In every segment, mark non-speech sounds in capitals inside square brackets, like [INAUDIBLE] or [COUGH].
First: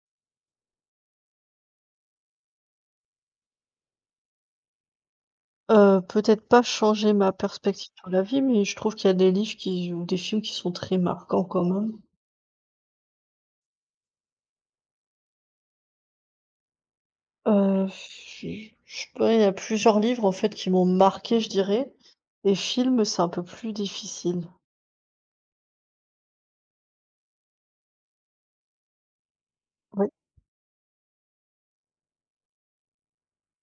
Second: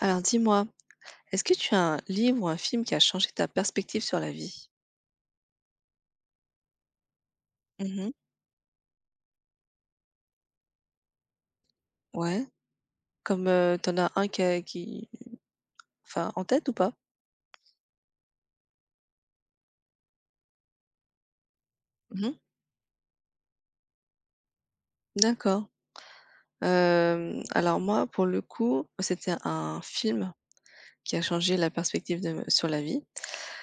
Alors dis-moi, est-ce que tu as un livre ou un film qui a changé ta perspective sur la vie? Peut-être pas changer ma perspective sur Mhm. la vie, mais je trouve qu'il y a des livres qui ou des films qui sont très marquants quand même. Ouais, comme t'en as un qui enfin, en tête ou pas? Heu, je je pourrais, il y a plusieurs livres en fait qui m'ont marquée, je dirais, Mhm. et films, c'est un peu plus difficile. D'accord. Alors moi, pour le coup, c'était un Oui. film qui a changé la perspective sur la vie.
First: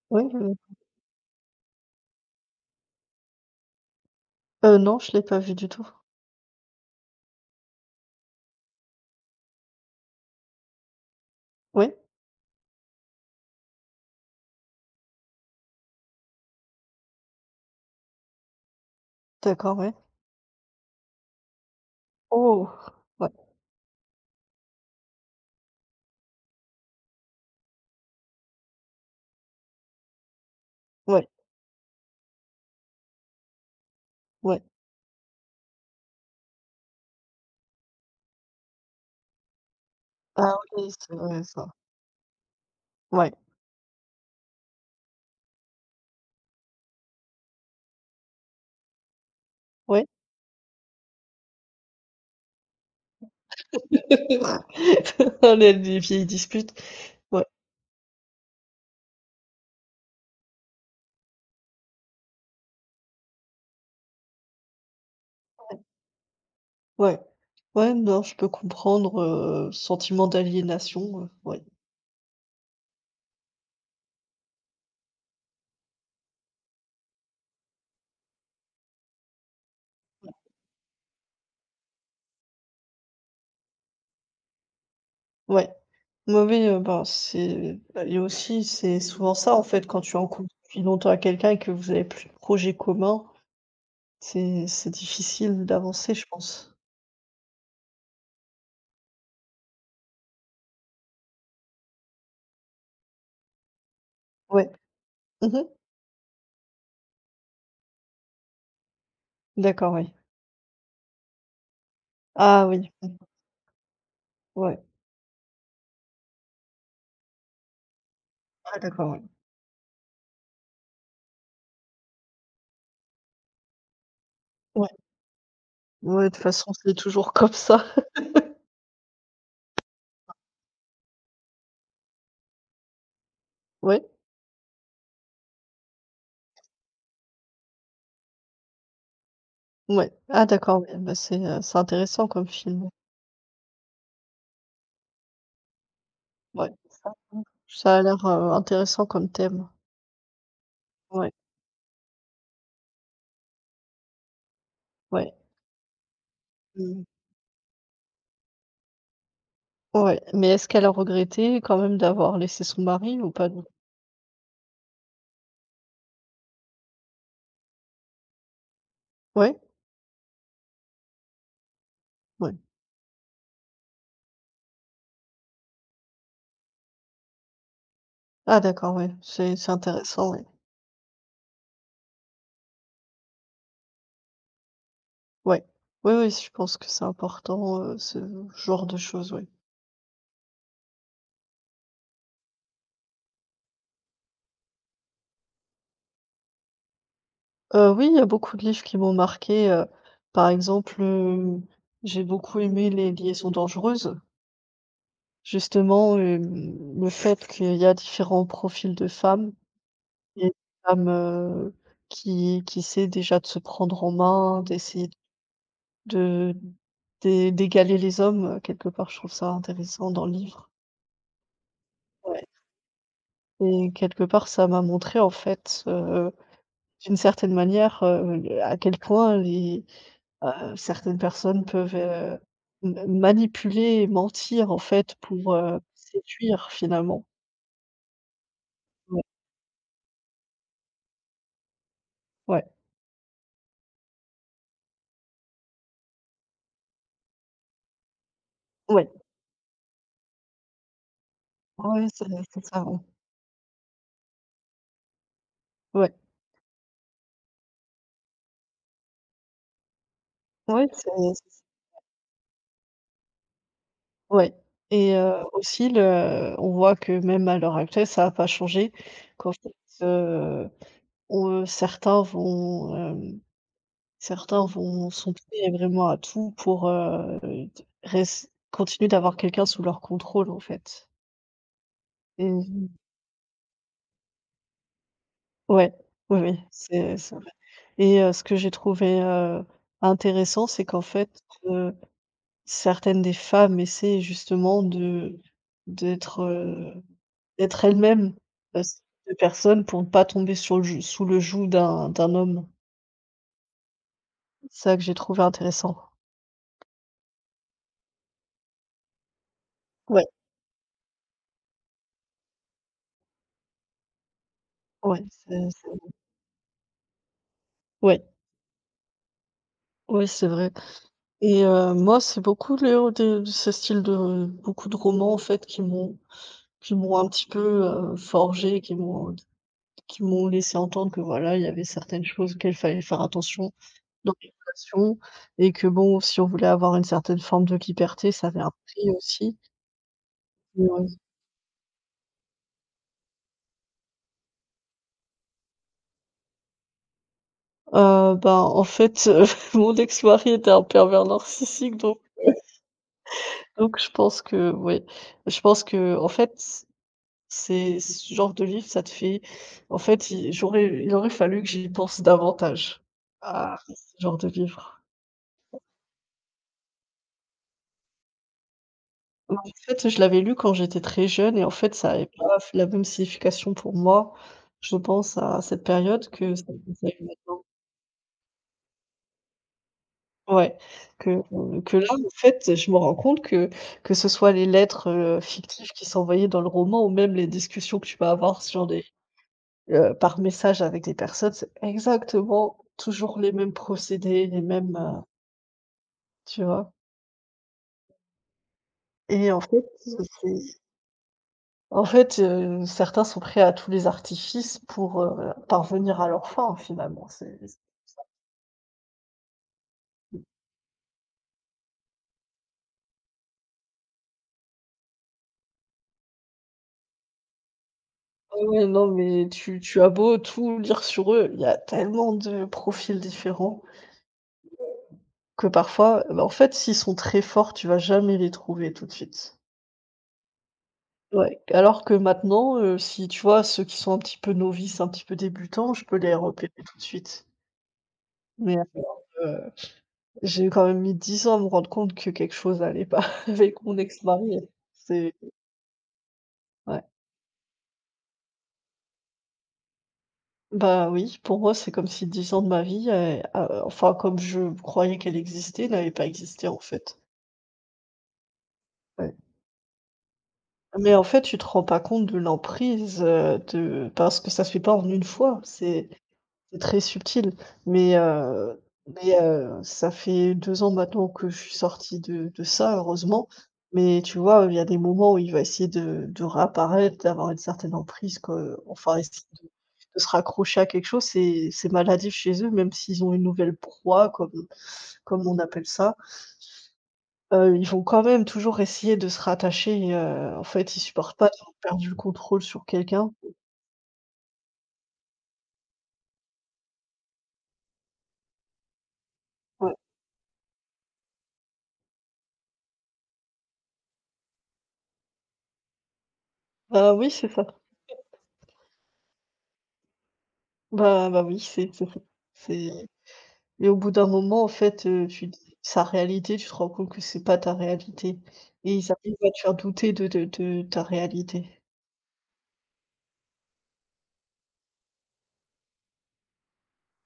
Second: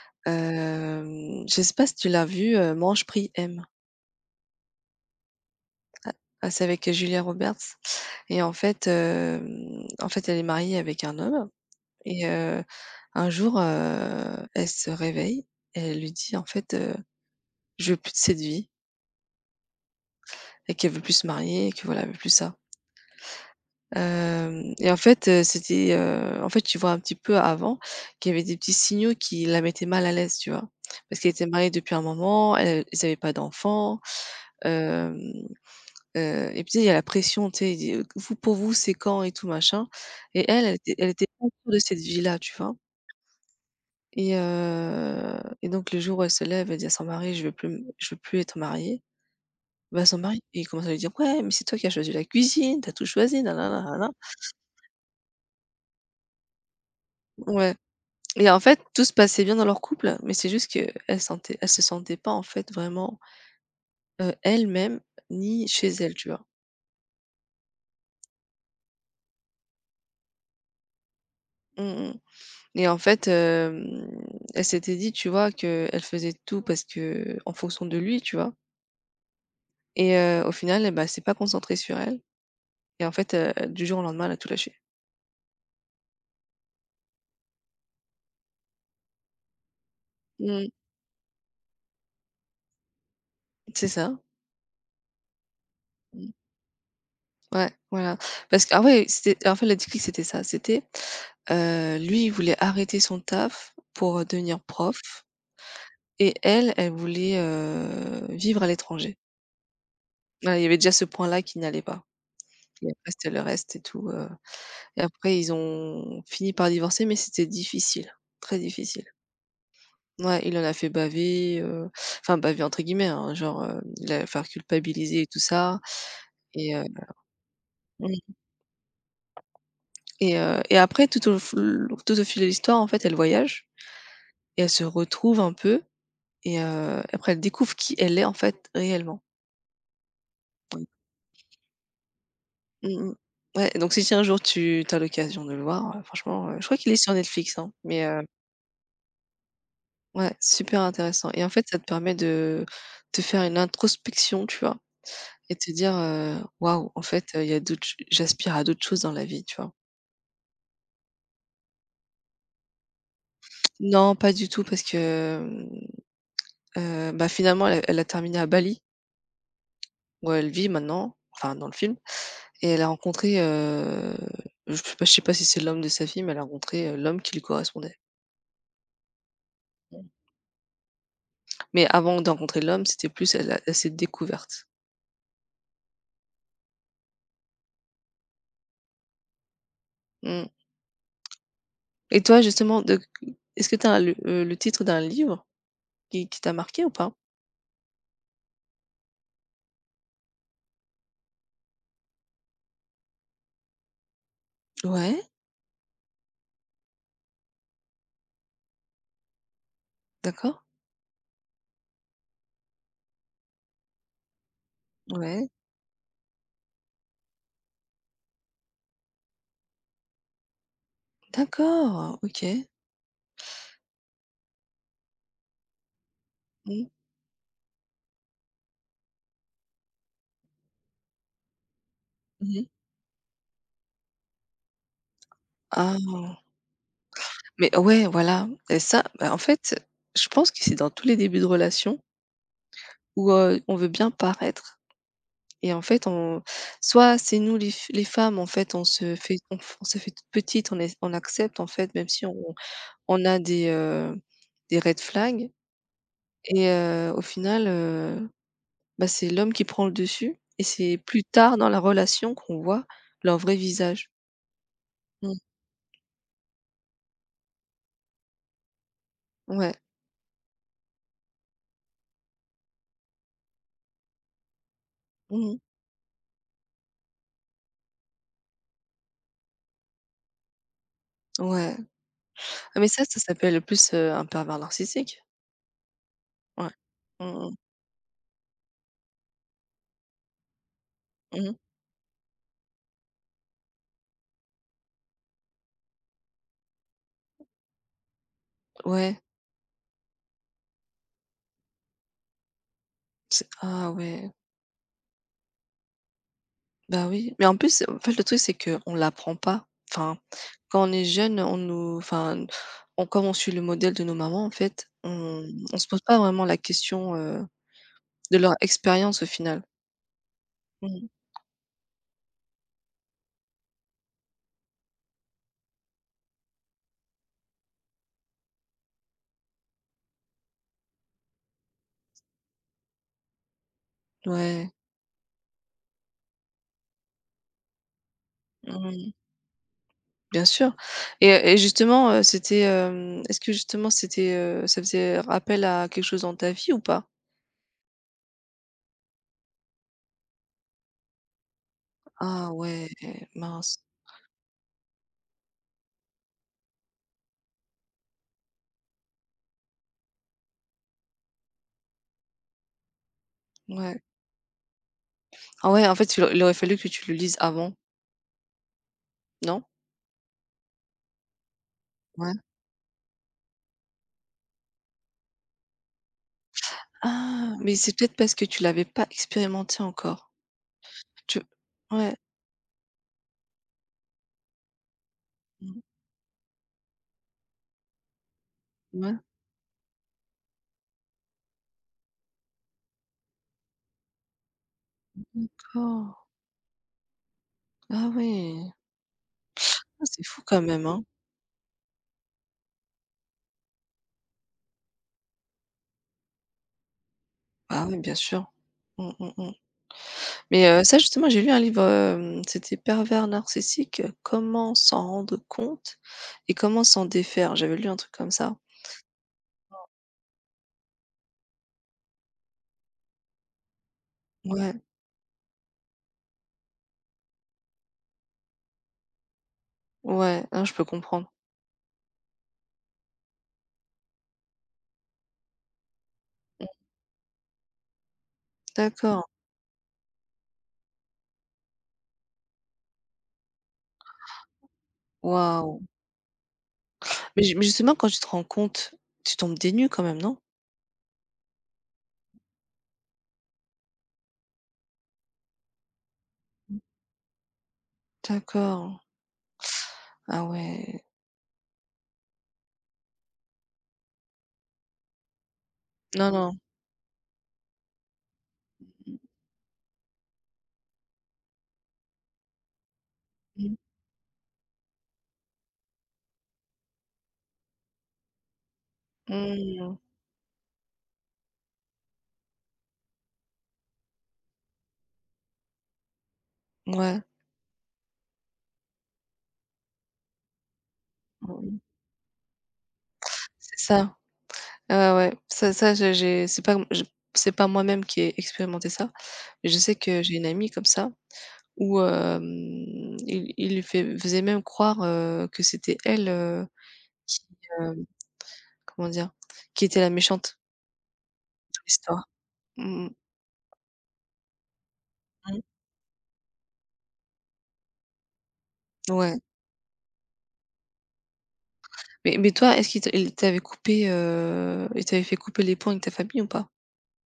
Ouais, oui. Je sais pas si tu l'as vu, Mange, prie, aime. Non, je l'ai pas vu du tout. Ah, c'est avec Julia Roberts. Et en fait, elle est mariée avec un homme. Oui. Et un jour, elle se réveille et elle lui dit en fait, je veux plus de cette vie D'accord, ouais. et qu'elle veut plus se marier et que voilà, elle veut plus ça. Oh! Ouais, Hem et en fait, en fait, tu vois un petit peu avant qu'il y avait des petits signaux qui la mettaient mal à l'aise, tu vois? Parce ouais, qu'elle était mariée depuis un moment, elle ils n'avaient pas d'enfants, ouais. hem, et puis il y a la pression, tu sais, il dit: «Vous, pour vous, c'est quand?» et tout machin. Et Ah elle oui, était elle c'est était vrai pas ça. sûre de cette vie-là, tu vois? Ouais, Et donc le jour où elle se lève, elle dit à son mari: «Je veux plus m je veux plus être mariée». Bah, ouais. son mari, il commence à lui dire: «Ouais, mais c'est toi qui as choisi la cuisine, t'as tout choisi, nanana, nanana». [LAUGHS] Les vieilles disputes. Ouais. Ouais. Et en fait, tout se passait bien dans leur couple, mais c'est juste que elle se sentait pas, en fait, vraiment, elle-même ni chez elle, tu vois? Ouais. Ouais, non, je peux comprendre, sentiment d'aliénation, ouais. Mmh mh Et en fait, elle s'était dit, tu vois, que elle faisait tout parce que en fonction de lui, tu vois? Et au final, bah, s'est pas concentrée sur elle. Et en fait, du jour au lendemain, elle a tout lâché. Ouais. Ouais, oui, ben, c'est bah, et aussi, c'est souvent ça, en fait, quand tu es en couple Mmh. depuis longtemps à quelqu'un et que vous avez plus de projets communs, C'est ça. c'est difficile d'avancer, je Mmh. pense. Ouais, voilà. Parce que ah ouais, c'était en fait, la déclic, c'était ça. C'était, lui, il voulait arrêter son taf pour devenir Ouais. prof. Mmh. Et elle, elle voulait, vivre à l'étranger. D'accord, oui. Voilà, il y avait déjà ce point-là qui n'allait pas. Ah Et oui. Mmh. après, c'était le reste et tout, Ouais. et après, ils ont fini par divorcer mais c'était difficile, très Ah difficile. d'accord, oui. Ouais, il en a fait baver, enfin, «baver» entre guillemets, hein, genre, il allait la faire Ouais. culpabiliser et tout ça Ouais, de toute façon, et heu, c'est toujours comme ça. [LAUGHS] mmh et après tout au fil de l'histoire, en fait, elle voyage Ouais, et elles se retrouve un peu. Et après elle découvre qui elle est en fait réellement. ouais. Ah d'accord, Oui. oui, bah, c'est intéressant comme film. Mmh mh. Ouais, donc si un jour tu as l'occasion de le voir, franchement, je Ouais. crois qu'il est Ça sur Netflix, hein, ça a mais l'air, intéressant comme thème. ouais, super Ouais, intéressant. Et en fait, ça te permet de te faire une introspection, tu vois? ouais, Et te dire, «Waouh, en mmh, fait, il y a d'autres ch j'aspire à d'autres choses dans la vie», tu vois? ouais, mais est-ce qu'elle a regretté quand même d'avoir laissé son mari ou pas du Non, pas du tout parce que, bah, finalement elle a terminé à Bali ouais? où elle vit maintenant, enfin dans le film. Ouais. Et elle a rencontré, je sais pas si c'est l'homme de sa fille, mais elle a rencontré, l'homme qui lui correspondait. Ah d'accord, ouais, c'est Mmh. intéressant, ouais. Mais avant de rencontrer l'homme, c'était plus elle s'est découverte. Ouais. Oui, oui, je pense que c'est important, ce genre de choses, oui. Mmh. Et toi justement de est-ce que tu as le titre d'un livre qui t'a marqué ou pas? Oui, il y a beaucoup de livres qui m'ont marquée, par exemple, j'ai beaucoup aimé Les liaisons dangereuses. Ouais, Justement, le fait qu'il y a différents profils de femmes. Et y a une d'accord. qui essaie déjà de se prendre en main, d'essayer Ouais, De d'é d'égaler les hommes, quelque part, je trouve ça intéressant dans le livre. d'accord, Ouais. OK. Et quelque part, ça m'a montré, en fait, Mmh. d'une certaine manière, à quel point les certaines personnes peuvent, Mmh. ma manipuler et mentir, en fait, pour, Ah! séduire, finalement. Mais ouais, voilà et ça, Ouais, bah, en fait, je pense que c'est dans tous les débuts de relation ouais, où, on veut bien paraître. Et en fait, on soit c'est nous les femmes, en fait, ouais, on se fait toute petite, on accepte en fait, ouais, même c'est si on c'est ça, ouais. on a des red flags. Ouais, Et au final, bah, c'est l'homme qui prend le dessus et ouais, c'est c'est plus tard c'est dans la relation qu'on voit leur vrai visage. ouais. Et Mmh. aussi le on voit que même à l'heure actuelle, ça a pas changé, qu'en fait, Ouais. Ou, heu, certains vont, hem, certains vont Mmh. sombrer vraiment à tout pour, res continuer d'avoir quelqu'un sous leur contrôle, en fait. Ouais. Et Ah mais ça s'appelle plus, un pervers narcissique. ouais, oui, oui, Ouais. c'est Mmh c'est vrai. mh. Et ce que j'ai trouvé, intéressant, c'est qu'en fait, Mmh. Certaines des femmes essaient justement d'être, heu, d'être elles-mêmes, heu, Ouais. de personnes pour ne pas tomber sur le joug sous le joug d'un homme. C'est ah ouais. C'est ça que j'ai trouvé intéressant. Bah oui, mais en plus, en fait, le truc, c'est qu'on ne l'apprend pas. Enfin, Ouais, quand on est jeune, on nous, enfin, on, comme on suit le modèle de nos mamans, en fait, ouais, c'est on se c'est pose pas vraiment la question ouais. de leur expérience au final. Oui, c'est vrai. Mmh. Et moi, c'est beaucoup le de ce style de beaucoup de romans, en fait, qui m'ont un petit peu, forgée, qui m'ont laissé entendre que, voilà, il y avait certaines choses auxquelles il fallait faire attention dans les Ouais, relations, et que, bon, si on voulait avoir une certaine forme de liberté, ça avait un prix mmh, aussi. bien sûr. Ouais. Et justement, est-ce que justement, c'était, ça faisait rappel à quelque chose dans ta vie ou pas? Ben, en fait, [LAUGHS] mon ex-mari était un pervers narcissique. Donc Ah ouais, mince. Je pense que, ouais, je pense que en fait c'est ce genre de livre, ça te fait en fait, il j'aurais il aurait fallu que j'y pense davantage à ce Ouais. genre de livre. Ah ouais, en fait, il aurait fallu que tu le lises avant, En non? fait, je l'avais lu quand j'étais très jeune et en fait, ça avait pas la même signification pour moi, je pense, à cette période que ça a eu Ah! maintenant. Mais c'est peut-être parce que tu l'avais pas expérimenté encore. Ouais, Tu que là, Ouais. en fait, je me rends compte que ce soit les lettres, Mmh. fictives, qui s'envoyaient dans le roman, ou même les discussions que tu vas avoir sur des Ouais, par message avec des personnes, c'est exactement toujours les mêmes procédés, les mêmes, d'accord. tu vois? Ah ouais. Et en fait, Ah, c'est c'est fou quand même, hein. en fait, certains sont prêts à tous les artifices pour, parvenir à leurs fins finalement, c'est Bah, oui, bien sûr. Mmh, mmh, mmh. Mais, ça justement, j'ai lu un livre, c'était «Pervers narcissique, comment s'en rendre compte et comment s'en défaire». J'avais lu un truc comme ça. Ah ouais, non mais tu as beau tout lire sur eux, il y a tellement de profils différents Ouais, que parfois, bah, en fait, s'ils sont très forts, tu vas jamais les trouver tout de suite. ouais, ah, je peux comprendre. Ouais, alors que maintenant, si tu vois, ceux qui sont un petit peu novices, un petit peu débutants, je peux les repérer tout de suite. Mais, D'accord. heu, j'ai quand même mis 10 ans à me rendre compte que quelque chose allait pas [LAUGHS] avec mon ex-mari. C'est Waouh! ouais. Mais justement quand tu te rends compte, tu tombes des nues quand même, non? Bah, oui, pour moi, c'est comme si 10 ans de ma vie, a enfin, comme je croyais qu'elle existait, n'avait pas existé, en fait. D'accord. Ouais. Ah ouais. Mais en fait, tu te rends pas compte de l'emprise, de parce que ça se fait pas en une fois. Non, non. C'est très subtil, mais ça fait 2 ans maintenant que je suis sortie de ça, heureusement, Mmh. mais tu vois, il y a des moments où il va essayer de réapparaître, d'avoir une certaine emprise que enfin essayer de Mmh. de se raccrocher à quelque chose, c'est maladif chez eux, même s'ils ont une nouvelle proie comme on appelle ça, Ouais, ils vont quand même toujours essayer de se rattacher, et en fait, ils supportent pas d'avoir mmh, perdu le contrôle sur quelqu'un. c'est ça. Ouais, ouais, ouais. Ça ça je j'ai c'est pas je C'est pas moi-même qui ai expérimenté ça, mais je Ouais. sais que j'ai une amie comme ça où, il lui fait faisait même croire, que c'était elle, Bah oui, qui, c'est ça. hem, comment dire? Qui était la méchante Bah oui, de c'est ça. l'histoire. Mmh C'est. mh. Et au bout d'un moment, en fait, tu Mmh. dis sa réalité, tu te rends compte que c'est pas ta réalité, et ils arrivent Ouais. à te faire douter de ta réalité. Mais toi, est-ce qu'il te il t'avait coupé, il t'avait fait couper les ponts avec ta famille ou pas?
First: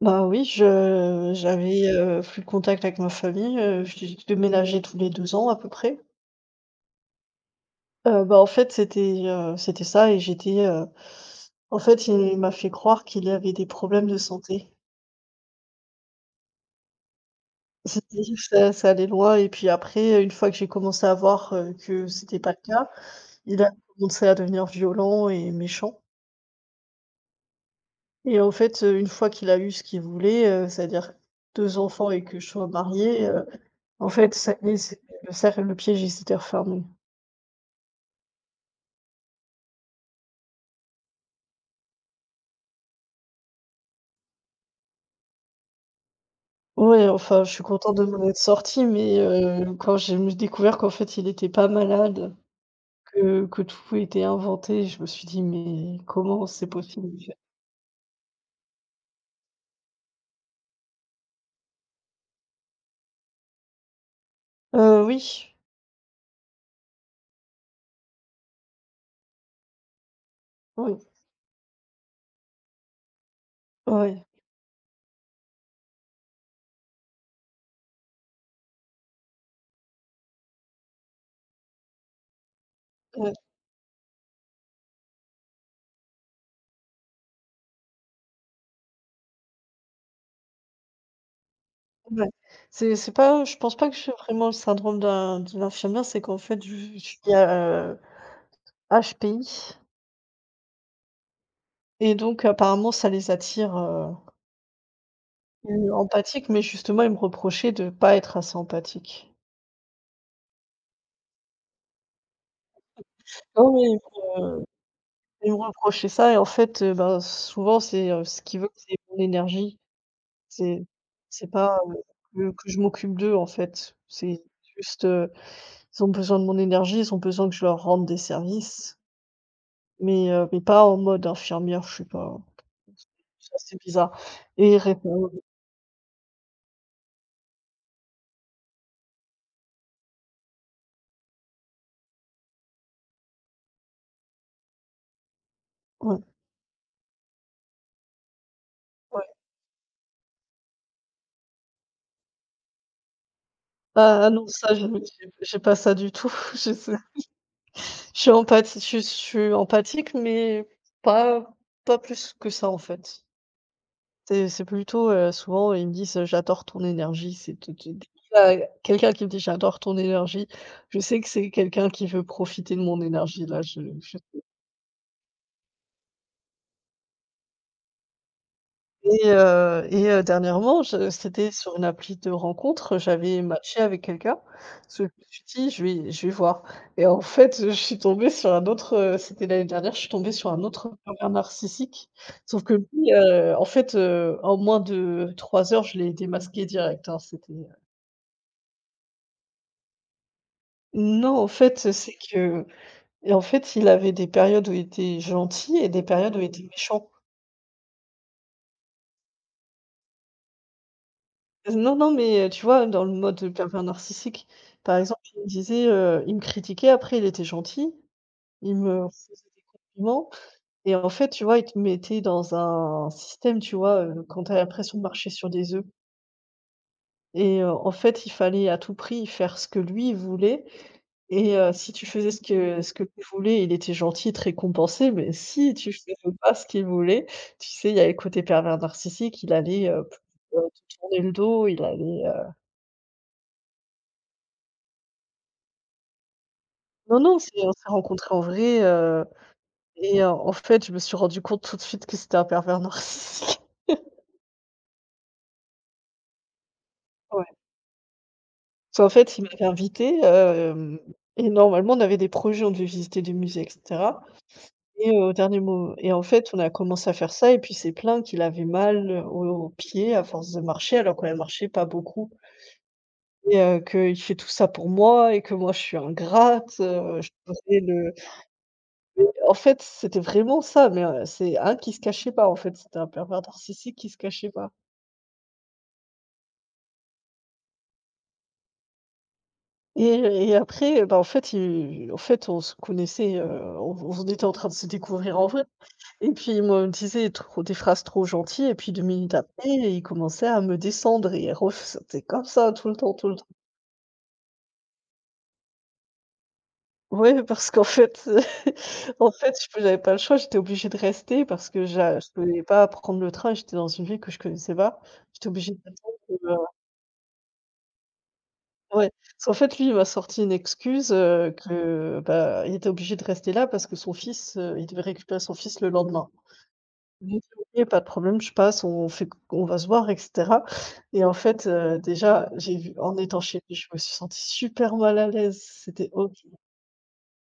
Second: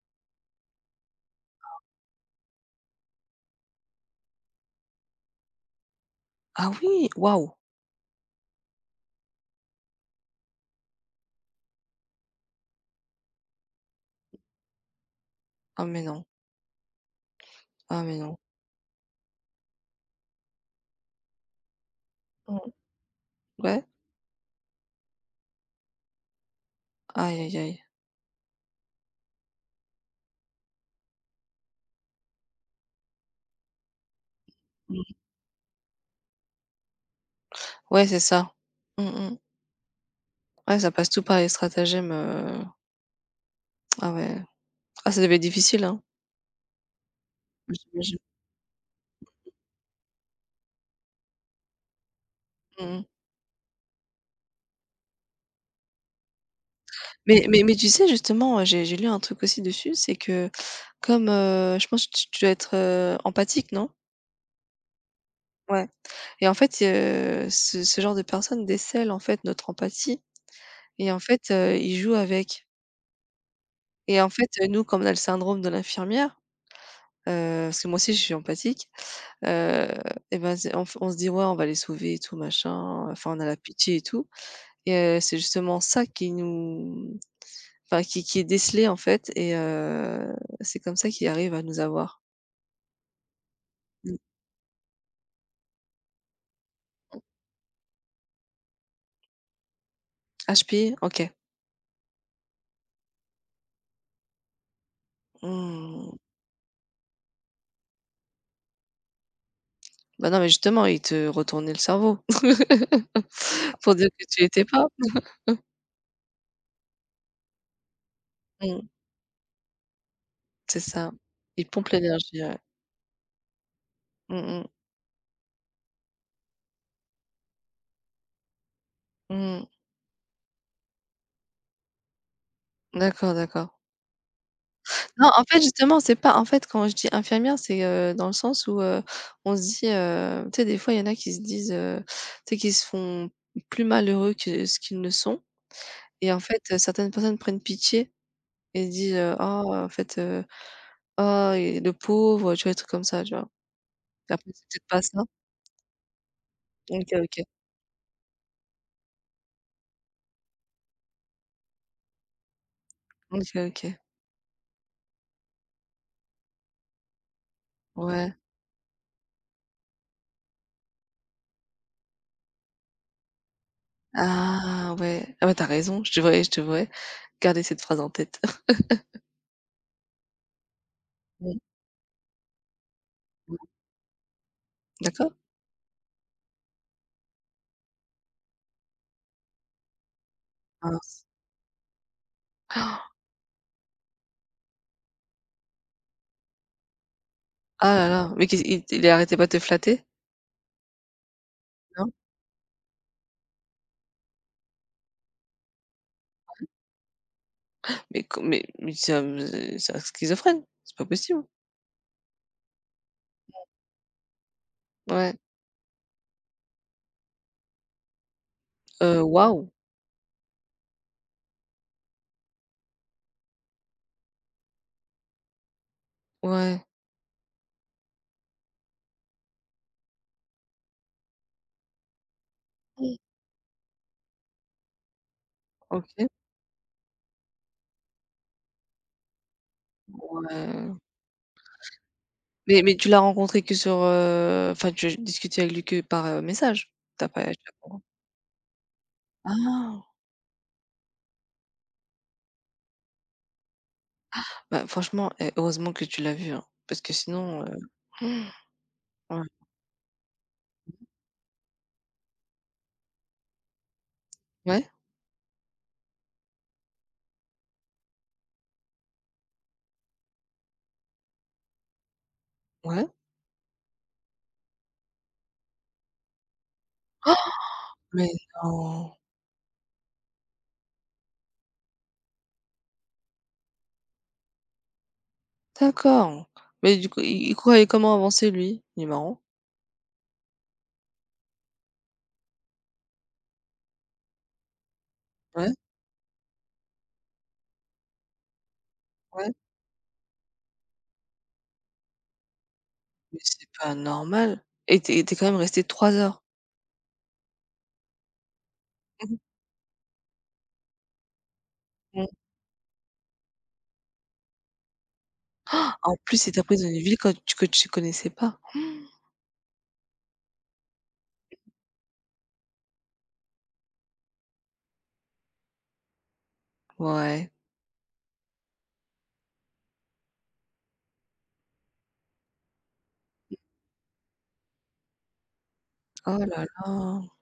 Bah, oui, je j'avais, plus de contact avec ma famille, j'ai déménagé tous les 2 ans à peu près. Ah oui! Waouh! Bah, en fait, c'était ça, et j'étais, en fait, il m'a fait croire qu'il y avait des problèmes de santé. Ah mais non, [LAUGHS] ah mais C'était non. ça. Ça allait loin. Et puis après, une fois que j'ai commencé à voir, que c'était pas le Mmh. cas, il a Ouais? commencé à devenir violent et méchant. Aïe aïe aïe. Et en fait, une fois qu'il a eu ce qu'il voulait, c'est-à-dire 2 enfants et que je sois mariée, en fait, ça y est, c'est Mmh. le cercle, le piège, il s'était refermé. Ouais, c'est ça. Mmh mh. Ouais, ça passe tout par les stratagèmes, ah ouais. Ah, ça devait être difficile, hein? Ouais, enfin, je suis contente de J'imagine. m'en être sortie, mais quand j'ai me découvert qu'en fait, il était pas malade, Mmh. que tout était inventé, je me suis dit: «Mais comment c'est possible?» Mais tu sais, justement, j'ai lu un truc aussi dessus, c'est que comme, je pense que tu dois être, empathique, non? Oui, Ouais. Et en fait, ce ce genre de personnes décèlent, en fait, notre empathie. oui, Et en fait, ils jouent avec. Et ouais, en fait, nous, comme on a le syndrome de l'infirmière, parce que moi aussi je suis empathique, heu et ben, c'est on se dit: «Ouais, on va les sauver et tout machin», ouais, enfin, on a la pitié et tout. Et c'est justement ça qui nous enfin qui est décelé en fait. Et c'est comme ça qu'il arrive à nous avoir. ouais. C'est pas Je pense pas que j'ai Mmh. vraiment le syndrome d'un l'in de l'infirmière, c'est qu'en fait, je suis, HPI. HP? OK. Et donc apparemment ça les attire, Mmh. empathiques, mais justement ils me reprochaient de pas être assez empathique. Bah, non, mais justement, il te retournait le cerveau [LAUGHS] Non mais pour dire que tu me étais pas. ils me reprochaient ça, et en fait, ben, souvent ce qu'ils veulent Mmh, c'est mon énergie. c'est C'est ça. c'est Il pas, pompe l'énergie, que ouais. que je m'occupe d'eux en fait. C'est Mmh mh. juste, ils ont besoin de mon énergie, ils ont besoin que je leur rende des services, Mmh. Mais pas en mode infirmière, je suis pas. D'accord, Ça d'accord. c'est bizarre et ils Non, répondent, en fait, justement, c'est pas en fait, quand je dis infirmière, c'est, dans le sens où, on se dit, tu sais, des fois, il y en a qui se disent, tu sais, qu'ils se font plus malheureux que ce qu'ils ne sont. Et ouais, en fait, certaines personnes prennent pitié et se disent, ouais. «Ah en fait, ah et le pauvre», tu vois? Des trucs comme ça, tu vois? Ah, Et non, après c'est ça je peut-être pas ça. J'ai pas ça du tout. [LAUGHS] Je sais. OK, OK. Je suis empathique, mais pas pas plus que ça, en fait. OK, OK. C'est plutôt, souvent ils me disent, «J'adore ton énergie», c'est tout de suite Ouais. déjà quelqu'un qui me dit: «J'adore ton énergie», je sais que c'est quelqu'un qui veut profiter de mon énergie, là, je. Ah ouais. Ah ouais, tu raison, je devrais garder cette phrase en tête. [LAUGHS] Et dernièrement, je c'était Mmh. sur une appli de rencontre, j'avais Mmh. matché avec quelqu'un, parce que D'accord. je me suis dit: Je vais voir». Et en fait, je suis tombée sur un autre, c'était l'année dernière, je suis tombée sur un autre Ah, mince. pervers narcissique, sauf que lui, en fait, en moins de 3 heures, je l'ai démasqué direct, hein, c'était. Ah là là, mais qu'est-ce il arrêtait pas de te flatter? Non, en fait, Non? c'est que, et en fait, il avait des périodes où il était gentil et des périodes où il était méchant. Mais co mais c'est un schizophrène, c'est pas possible. Non, non, mais tu vois, dans le mode pervers narcissique, par exemple, Ouais. Il me critiquait, après il était gentil, il me faisait des Waouh! compliments, et en fait, tu vois, il te mettait dans un système, tu vois, quand t'as l'impression de marcher sur des œufs. Ouais. Et en fait, il fallait à tout prix faire ce que lui, il voulait. Et si tu faisais ce que Mm. lui voulait, il était gentil, très te mais si tu faisais OK. pas ce qu'il voulait, tu sais, il y a le côté pervers narcissique, il allait, p Ouais. te tourner le dos, il allait. Mais tu l'as rencontré que sur, enfin tu as discuté avec lui que par, message? Non, T'as non, pas tu c'est on s'est l'as pas rencontrés en vrai, ah! En fait, je me suis rendue compte tout de suite que c'était un pervers [LAUGHS] narcissique. Bah, franchement, eh, heureusement que tu l'as vu, hein, parce que Ouais. sinon, Parce qu'en [GASPS] fait, ouais. il m'avait invitée, hem et normalement, on avait des projets, on devait visiter des musées et cetera. Ouais? Et au dernier mo et en fait, on a commencé à faire ça, et puis il s'est plaint qu'il avait mal, aux pieds à force de marcher, alors qu'on a marché pas beaucoup, Ouais? et qu'il fait tout ça pour moi et que moi, je suis ingrate, je Ah, devrais le. mais non! Mais en fait, c'était vraiment ça, mais c'est un qui se cachait pas, en fait. C'était un pervers narcissique qui se cachait pas. D'accord. Mais du coup, il croyait comment avancer lui? Il est marrant. Et et après, bah, en fait, il en fait, on se connaissait, on était en train de se découvrir en vrai. Ouais, Et puis moi, il me disait trop des phrases trop gentilles et puis 2 minutes ouais, après, il commençait à me descendre et c'était comme ça tout le temps, tout le mais temps. c'est pas normal et t'es quand même resté 3 heures. Ouais, parce qu'en fait, [LAUGHS] Mmh mh. Je j'avais pas le choix, j'étais obligée de rester parce que j'a Mmh. je pouvais pas prendre le train, j'étais dans une ville que je connaissais pas. J'étais obligée En plus, il t'a d'attendre. pris dans une ville que tu connaissais pas. Ouais, parce qu'en fait, lui, il m'a sorti une excuse, que, bah, il était obligé de rester là parce que son fils, il devait récupérer son fils le lendemain. Mmh. J'ai Ouais. dit: «OK, pas de problème, je passe, on va se voir et cetera». Et en fait, déjà, j'ai vu en étant chez lui, je me suis sentie super mal à l'aise, c'était Oh horrible. là là!